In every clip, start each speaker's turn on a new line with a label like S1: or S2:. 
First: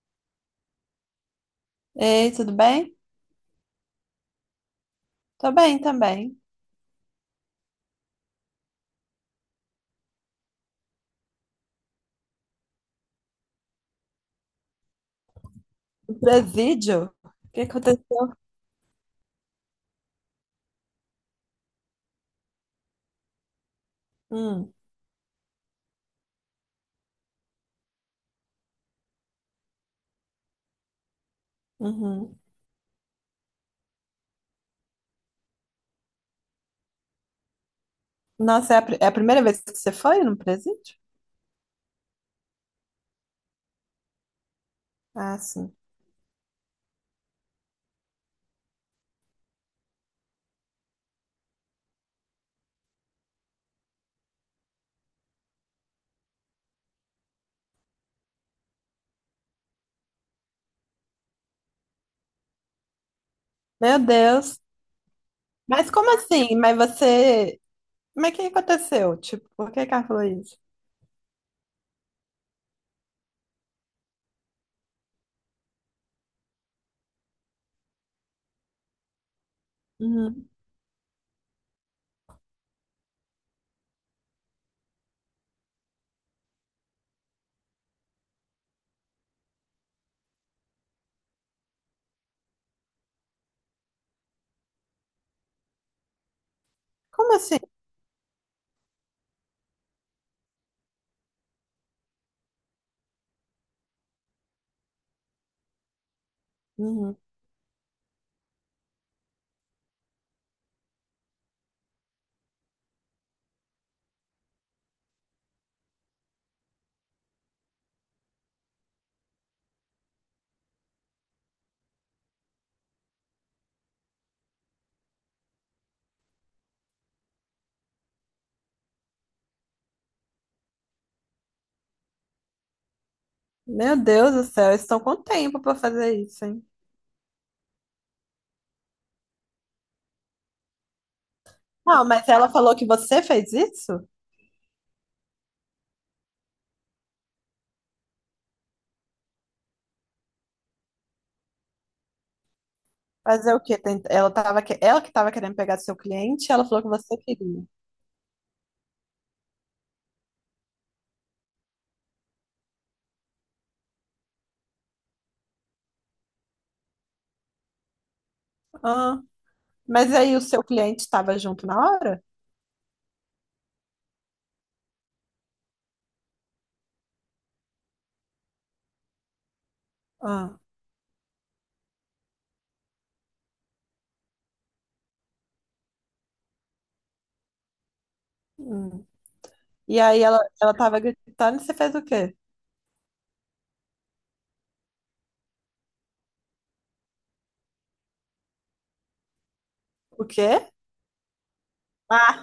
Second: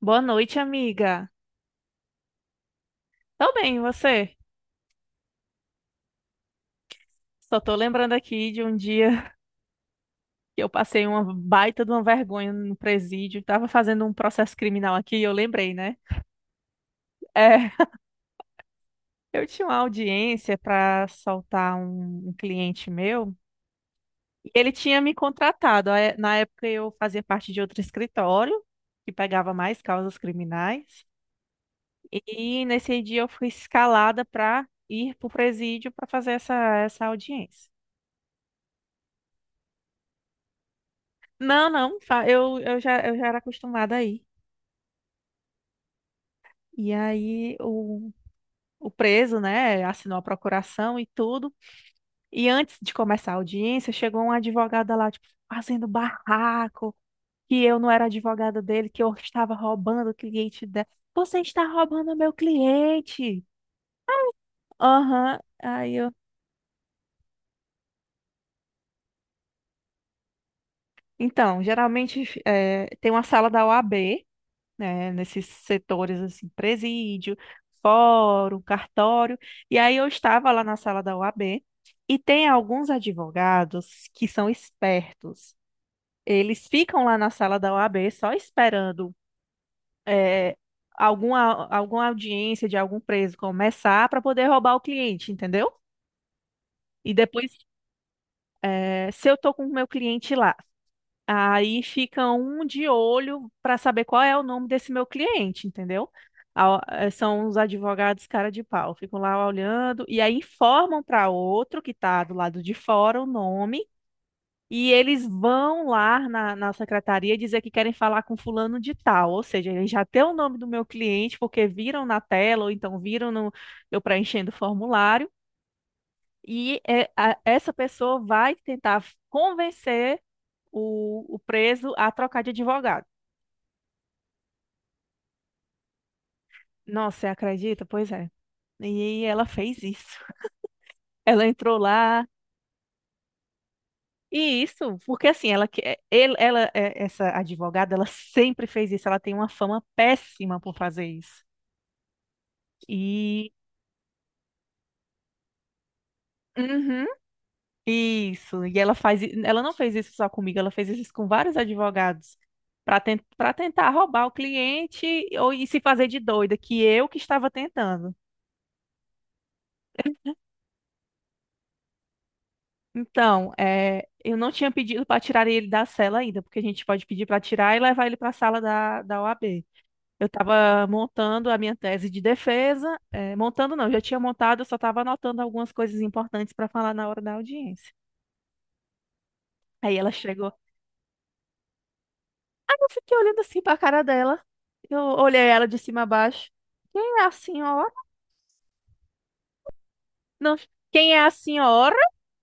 S1: Boa noite, amiga.
S2: Ei, tudo bem?
S1: Tô bem, e você?
S2: Tô bem também.
S1: Só tô lembrando aqui de um dia que eu passei uma baita de uma vergonha no presídio. Tava fazendo um processo criminal aqui e eu lembrei, né?
S2: O presídio? O
S1: É,
S2: que aconteceu?
S1: eu tinha uma audiência para soltar um cliente meu e ele
S2: Hum,
S1: tinha me contratado. Aí, na época eu fazia parte de outro escritório que pegava mais causas criminais
S2: uhum.
S1: e nesse dia eu fui escalada para ir pro presídio para fazer essa audiência.
S2: Nossa, é a primeira vez que você foi no presídio?
S1: Não, não, eu já era acostumada aí.
S2: Ah, sim.
S1: E aí o preso, né, assinou a procuração e tudo. E antes de começar a audiência, chegou uma advogada lá, tipo, fazendo barraco, que eu não era advogada dele, que eu estava roubando o cliente dela. Você está roubando meu cliente!
S2: Meu Deus.
S1: Aham.
S2: Mas
S1: Aí
S2: como
S1: eu.
S2: assim? Mas você. Mas o que aconteceu? Tipo, por que que ela falou isso?
S1: Então, geralmente tem uma sala da OAB, né, nesses setores assim, presídio, fórum, cartório. E aí eu
S2: Uhum.
S1: estava lá na sala da OAB, e tem alguns advogados que são espertos. Eles ficam lá na sala da OAB só esperando é, alguma audiência de algum preso começar para poder roubar o cliente, entendeu? E
S2: Como
S1: depois,
S2: assim?
S1: é, se eu estou com o meu cliente lá, aí fica um de olho para saber qual é o nome desse meu cliente, entendeu? A-
S2: Uhum.
S1: São os advogados cara de pau, ficam lá olhando e aí informam para outro que está do lado de fora o nome, e eles vão lá na secretaria dizer que querem falar com fulano de tal, ou seja, eles já têm o nome do meu cliente porque viram na tela ou então viram no, eu preenchendo o formulário, e essa pessoa vai tentar convencer o preso a trocar de advogado.
S2: Meu Deus do céu, eles estão com tempo pra fazer isso, hein?
S1: Nossa, você acredita? Pois é. E ela fez isso. Ela entrou
S2: Não, mas
S1: lá.
S2: ela falou que você fez isso?
S1: E isso, porque assim, ela, que- é, ele- ela, é, essa advogada, ela sempre fez isso. Ela tem uma fama péssima por fazer isso. E.
S2: Fazer o quê? Ela tava que... ela que tava querendo pegar seu cliente, ela falou que
S1: Uhum,
S2: você queria.
S1: isso. E ela faz. Ela não fez isso só comigo, ela fez isso com vários advogados. Para tentar roubar o cliente ou e se fazer de doida, que eu que estava tentando.
S2: Ah. Mas aí o seu cliente estava junto na hora?
S1: Então, é, eu não tinha pedido para tirar ele da cela ainda, porque a gente pode pedir para tirar e levar ele para a sala da OAB. Eu
S2: Ah,
S1: estava montando a minha tese de defesa, é, montando não, já tinha montado, eu só estava anotando algumas coisas importantes para falar na hora da audiência.
S2: hum.
S1: Aí
S2: E
S1: ela
S2: aí ela,
S1: chegou,
S2: ela tava gritando e você fez o quê?
S1: aí eu fiquei olhando assim para a cara dela, eu olhei ela de cima a baixo. Quem é a senhora?
S2: O
S1: Não,
S2: quê?
S1: quem é a senhora?
S2: Ah,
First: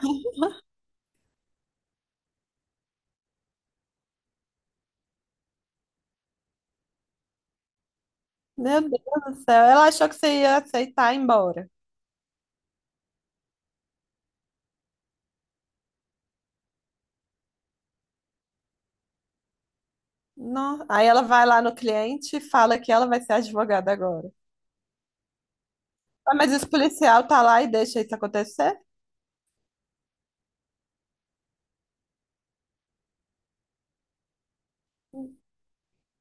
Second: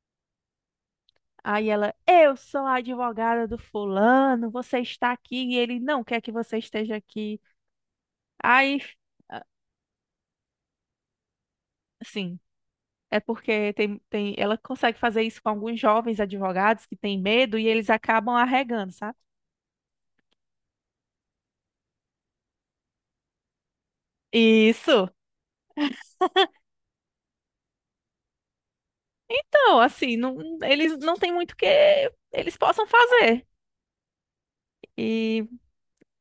S1: Aí ela, eu sou a advogada do fulano, você está aqui e ele não quer que você esteja aqui. Aí,
S2: meu Deus do
S1: ah,
S2: céu. Ela achou que você ia aceitar ir embora.
S1: sim, é porque tem, ela consegue fazer isso com alguns jovens advogados que têm medo e eles acabam arregando, sabe?
S2: Não. Aí ela vai lá no cliente e fala que ela vai ser advogada agora.
S1: Isso.
S2: Ah, mas esse policial tá lá e deixa isso acontecer?
S1: Então, assim, não, eles não têm muito o que eles possam fazer. E,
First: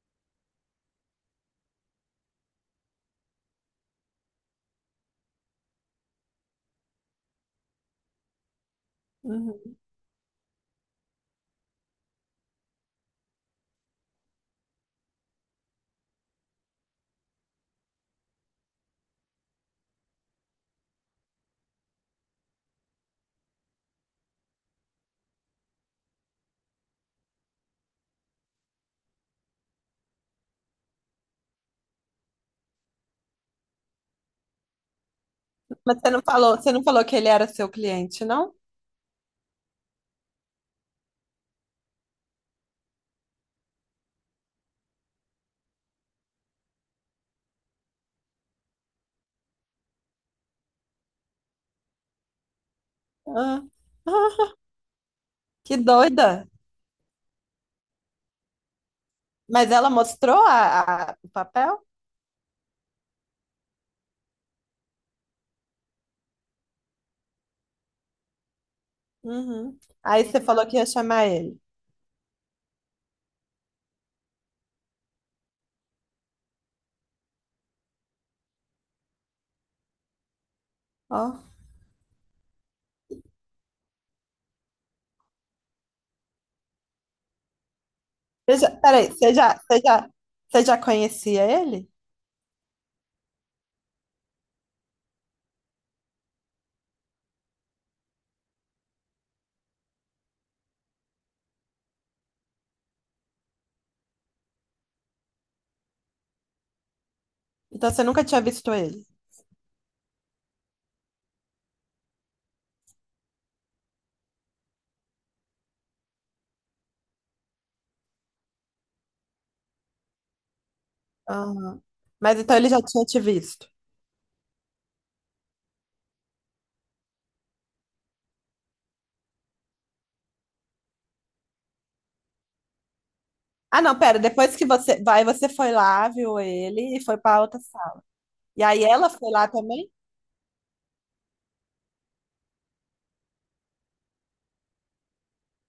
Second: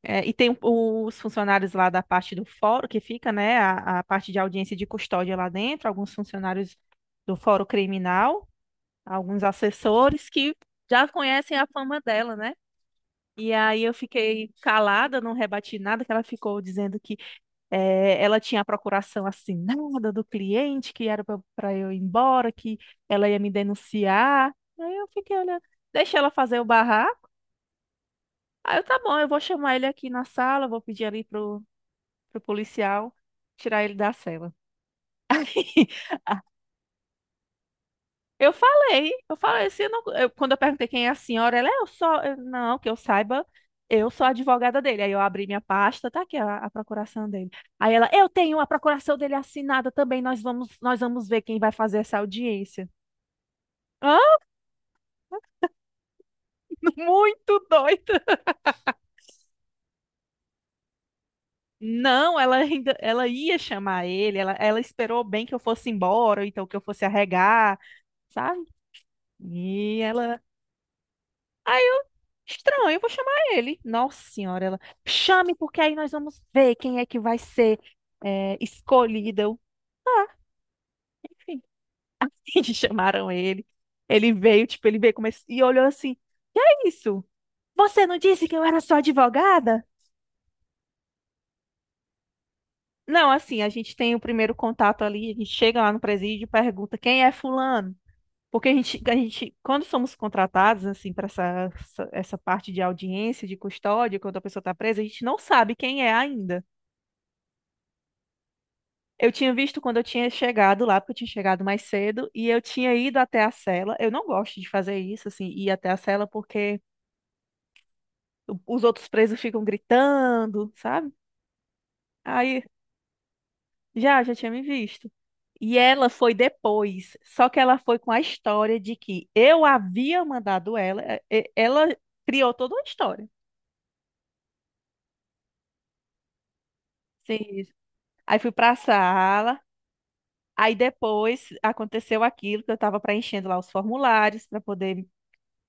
S1: é, e tem os funcionários lá da parte do fórum que fica, né, a parte de audiência e de custódia lá dentro, alguns funcionários do fórum criminal, alguns
S2: Uhum.
S1: assessores que já conhecem a fama dela, né? E aí eu fiquei calada, não rebati nada, que ela ficou dizendo que ela tinha a procuração assinada do cliente, que era para eu ir embora, que ela ia me denunciar. Aí eu fiquei olhando, deixa ela fazer o barraco. Aí eu, tá bom, eu vou chamar ele aqui na sala, vou pedir ali pro policial tirar ele da cela.
S2: Mas você não falou que ele era seu cliente, não?
S1: Eu falei, se eu não- eu- quando eu perguntei quem é a senhora, ela, não, que eu saiba, eu sou a advogada dele. Aí eu abri minha pasta, tá aqui a procuração dele. Aí ela, eu tenho a procuração dele assinada também, nós vamos ver quem vai fazer essa audiência.
S2: Ah,
S1: Hã?
S2: ah, que doida.
S1: Muito doida.
S2: Mas ela mostrou o papel?
S1: Não, ela ainda, ela ia chamar ele, ela esperou bem que eu fosse embora, ou então que eu fosse arregar, sabe?
S2: Uhum.
S1: E
S2: Aí
S1: ela.
S2: você falou que ia chamar ele.
S1: Aí eu, estranho, eu vou chamar ele. Nossa senhora, ela, chame porque aí nós vamos ver quem é que vai ser é, escolhida. Eu, ah,
S2: Ó.
S1: enfim, chamaram ele. Ele veio, tipo, ele veio começou, e olhou assim, que é isso? Você não disse que eu era sua
S2: Peraí,
S1: advogada?
S2: você já conhecia ele?
S1: Não, assim, a gente tem o primeiro contato ali, a gente chega lá no presídio e pergunta quem é fulano? Porque a gente, quando somos contratados, assim, para essa parte de audiência, de custódia, quando a pessoa está presa, a gente não sabe quem é ainda.
S2: Então você nunca tinha visto ele?
S1: Eu tinha visto quando eu tinha chegado lá, porque eu tinha chegado mais cedo, e eu tinha ido até a cela. Eu não gosto de fazer isso, assim, ir até a cela, porque os outros presos ficam gritando, sabe?
S2: Ah, mas então
S1: Aí
S2: ele já tinha te visto.
S1: já, já tinha me visto. E ela foi depois, só que ela foi com a história de que eu havia mandado ela, ela criou toda uma história.
S2: Ah, não, pera, depois que você vai, você foi lá, viu ele e foi
S1: Sim,
S2: pra outra
S1: isso.
S2: sala.
S1: Aí fui
S2: E
S1: para a
S2: aí ela foi lá
S1: sala,
S2: também?
S1: aí depois aconteceu aquilo que eu tava preenchendo lá os formulários para poder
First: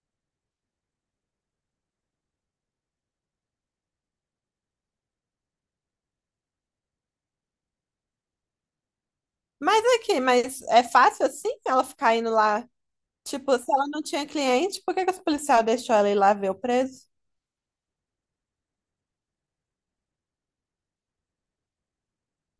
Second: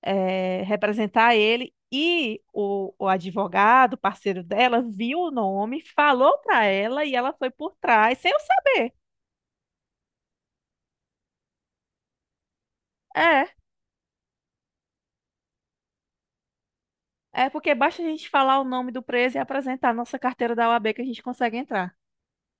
S1: representar ele. E o advogado, parceiro dela, viu o nome, falou para ela e ela foi por trás, sem eu saber.
S2: Mas aqui, mas é fácil assim ela ficar indo lá?
S1: É,
S2: Tipo, se ela não tinha cliente, por que que os policiais deixou ela ir lá ver o preso?
S1: é porque basta a gente falar o nome do preso e apresentar a nossa carteira da OAB que a gente consegue entrar.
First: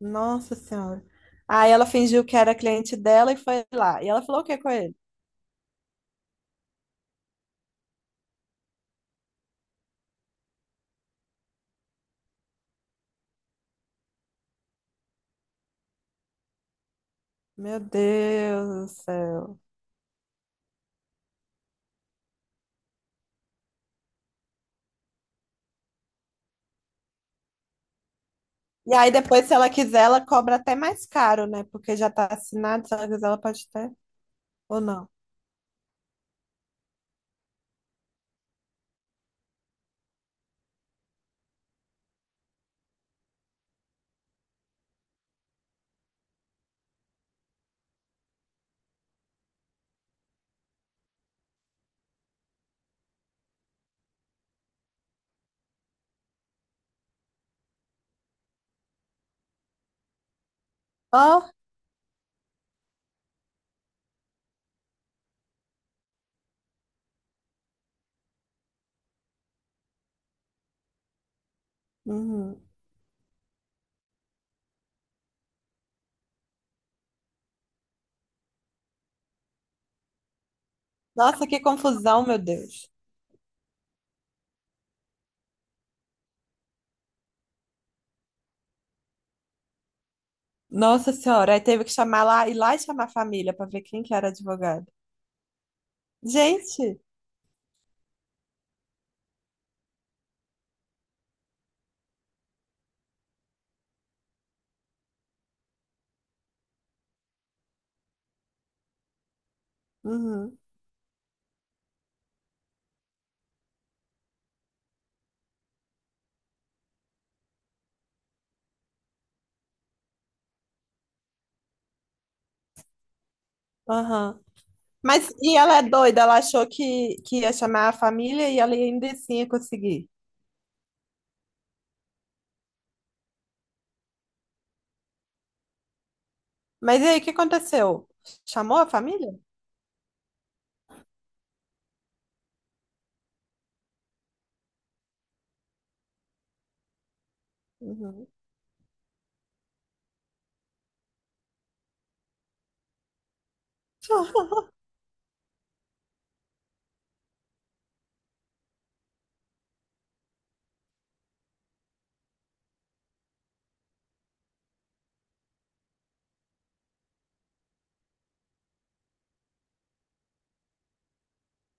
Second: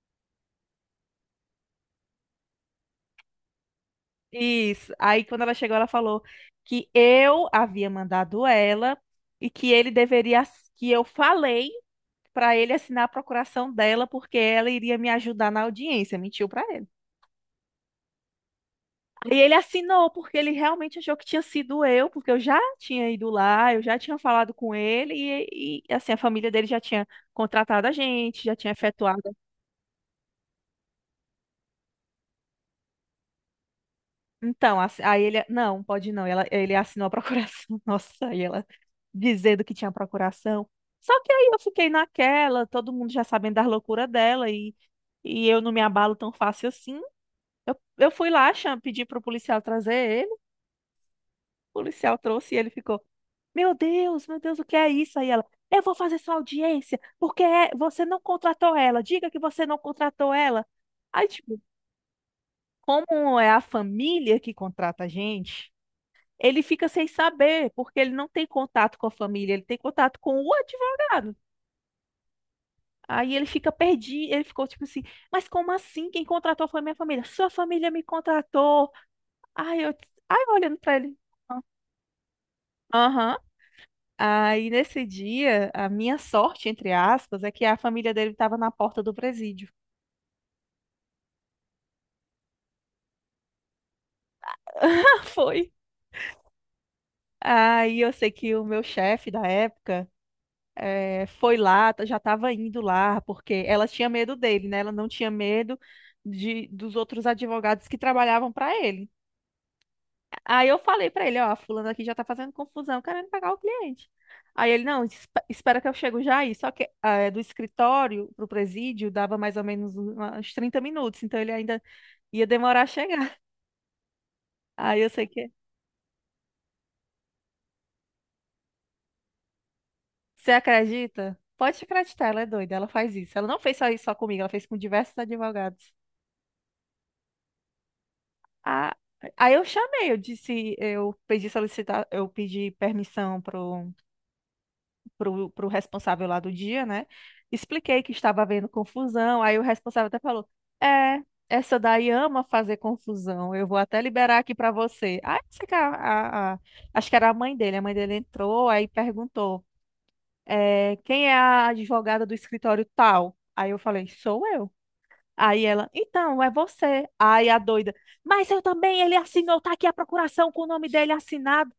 S2: Nossa Senhora. Aí ela fingiu que era cliente dela e foi lá. E ela falou o que com
S1: Isso.
S2: ele?
S1: Aí quando ela chegou, ela falou que eu havia mandado ela e que ele deveria, que eu falei para ele assinar a procuração dela porque ela iria me ajudar na audiência. Mentiu para ele.
S2: Meu Deus do
S1: E ele
S2: céu.
S1: assinou, porque ele realmente achou que tinha sido eu, porque eu já tinha ido lá, eu já tinha falado com ele, assim, a família dele já tinha contratado a gente, já tinha
S2: E aí
S1: efetuado.
S2: depois, se ela quiser, ela cobra até mais caro, né? Porque já tá assinado, se ela quiser, ela pode ter,
S1: Então,
S2: ou não.
S1: aí ele, não, pode não, ela, ele assinou a procuração, nossa, aí ela dizendo que tinha procuração. Só que aí eu fiquei naquela, todo mundo já sabendo das loucuras dela, e eu não me abalo tão fácil assim. Eu fui lá, pedi pro policial trazer ele, o policial trouxe e ele ficou. Meu Deus, o que é isso? Aí ela, eu vou fazer sua audiência, você não contratou ela. Diga que você não contratou ela. Aí,
S2: Ó,
S1: tipo, como é a família que contrata a gente, ele fica sem saber, porque ele não tem contato com a família, ele tem contato com o advogado.
S2: uhum.
S1: Aí ele fica perdido, ele ficou tipo assim, mas como assim? Quem contratou foi minha família. Sua família me contratou. Aí eu, aí eu olhando pra ele.
S2: Nossa, que confusão, meu Deus.
S1: Aham. Aí nesse dia, a minha sorte, entre aspas, é que a família dele estava na porta do presídio.
S2: Nossa Senhora, aí teve que chamar lá, ir lá e chamar a família pra ver quem que era advogado.
S1: Foi.
S2: Gente,
S1: Aí eu sei que o meu chefe da época foi lá, já estava indo lá, porque ela tinha medo dele, né? Ela não tinha medo dos outros advogados que trabalhavam para ele.
S2: uhum,
S1: Aí eu falei para ele, ó, a fulana aqui já tá fazendo confusão, querendo pagar o cliente. Aí ele, não, espera que eu chego já aí. Só que do escritório pro presídio dava mais ou menos uns 30 minutos, então ele ainda ia demorar a chegar.
S2: aham.
S1: Aí eu sei
S2: Mas,
S1: que.
S2: e ela é doida, ela achou que ia chamar a família e ela ainda assim ia conseguir.
S1: Você acredita? Pode acreditar, ela é doida, ela faz isso. Ela não fez só isso só comigo, ela fez com diversos advogados.
S2: Mas e aí, o que aconteceu? Chamou a
S1: Ah,
S2: família?
S1: aí eu chamei, eu disse, eu pedi solicitar, eu pedi permissão pro responsável lá do dia, né? Expliquei que
S2: Uhum.
S1: estava havendo confusão, aí o responsável até falou: é, essa daí ama fazer confusão, eu vou até liberar aqui para você. Aí sei que acho que era a mãe dele entrou, aí perguntou. É, quem é a advogada do escritório tal? Aí eu falei, sou eu. Aí ela, então, é você. Aí a doida, mas eu também, ele assinou, tá aqui a procuração com o nome dele assinado.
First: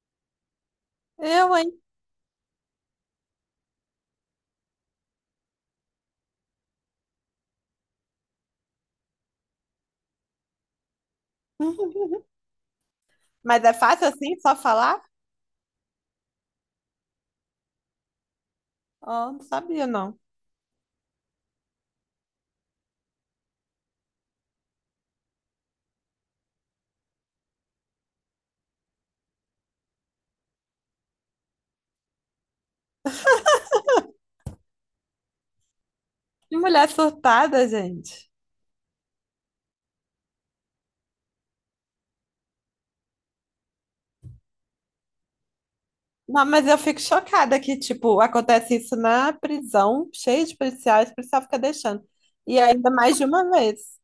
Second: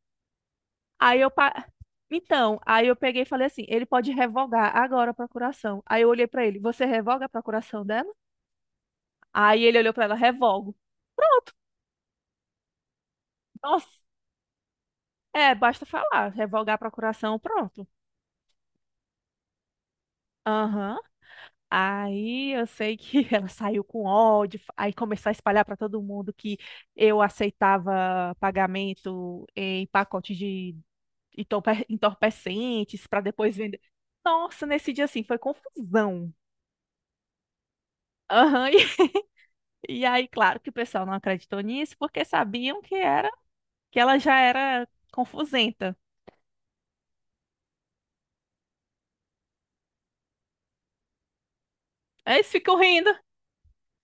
S1: Aí eu,
S2: Eu,
S1: pa-
S2: hein?
S1: então, aí eu peguei e falei assim, ele pode revogar agora a procuração. Aí eu olhei pra ele, você revoga a procuração dela? Aí ele olhou pra ela, revogo.
S2: Mas é
S1: Nossa,
S2: fácil assim, só falar?
S1: é, basta falar, revogar a procuração, pronto.
S2: Ó, não sabia, não.
S1: Aham. Aí eu sei que ela saiu com ódio, aí começou a espalhar para todo mundo que eu aceitava pagamento em pacotes de entorpecentes para depois vender. Nossa, nesse dia assim foi confusão.
S2: Que mulher surtada, gente.
S1: Aham, e, e aí, claro que o pessoal não acreditou nisso porque sabiam que era que ela já era confusenta.
S2: Não, mas eu fico chocada que, tipo, acontece isso na prisão, cheio de policiais, o policial fica deixando.
S1: Aí eles
S2: E
S1: ficam
S2: ainda
S1: rindo.
S2: mais de uma vez.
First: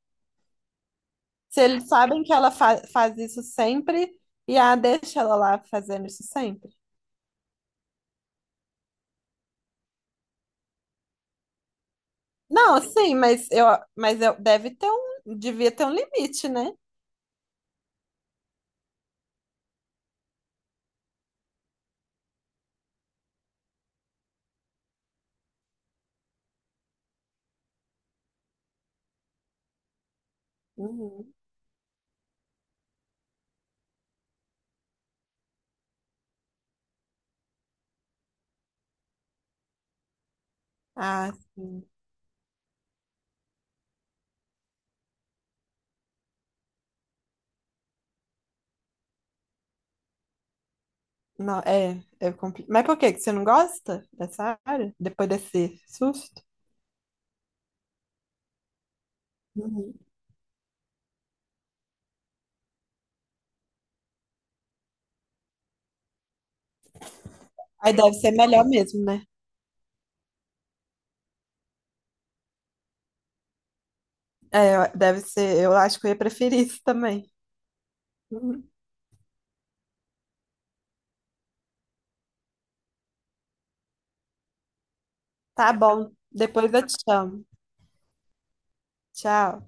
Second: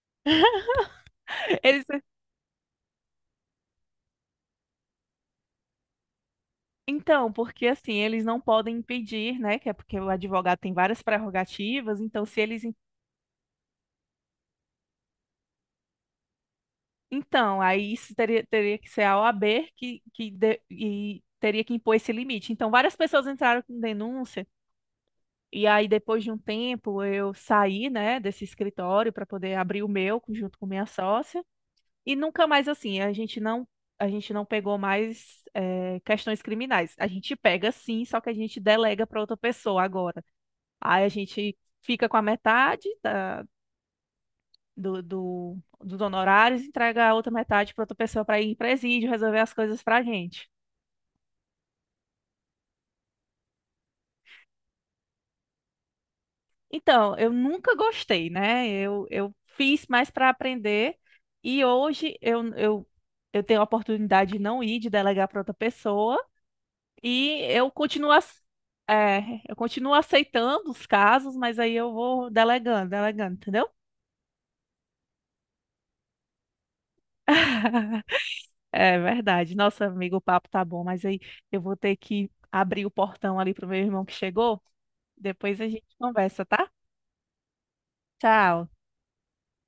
S2: Se
S1: Eles...
S2: eles sabem que ela faz isso sempre, e a deixa ela lá fazendo isso sempre.
S1: Então, porque assim, eles não podem impedir, né? Que é porque o advogado tem várias prerrogativas, então se eles...
S2: Não, sim, mas eu deve ter um, devia ter um limite, né?
S1: Então, aí isso teria, teria que ser a OAB que de- e teria que impor esse limite. Então, várias pessoas entraram com denúncia, e aí depois de um tempo eu saí, né, desse escritório para poder abrir o meu junto com minha
S2: Uhum.
S1: sócia, e nunca mais assim, a gente não pegou mais questões criminais. A gente pega sim, só que a gente delega para outra pessoa agora. Aí a
S2: Ah,
S1: gente
S2: sim.
S1: fica com a metade dos honorários, entrega a outra metade para outra pessoa para ir em presídio, resolver as coisas para a gente.
S2: Não, é, é compli... Mas por que que você não gosta dessa área? Depois desse susto?
S1: Então, eu nunca gostei, né? Eu fiz
S2: Uhum.
S1: mais para aprender e hoje eu tenho a oportunidade de não ir, de delegar para outra pessoa e eu
S2: Aí
S1: continuo,
S2: deve ser
S1: ace-
S2: melhor mesmo,
S1: é,
S2: né?
S1: eu continuo aceitando os casos, mas aí eu vou delegando, delegando, entendeu?
S2: É, deve ser. Eu acho que eu ia preferir isso também. Uhum.
S1: É verdade. Nossa, amigo, o papo tá bom, mas aí eu vou ter que abrir o portão ali pro meu irmão que chegou. Depois a
S2: Tá
S1: gente
S2: bom.
S1: conversa, tá?
S2: Depois eu te chamo.
S1: Tchau.
S2: Tchau.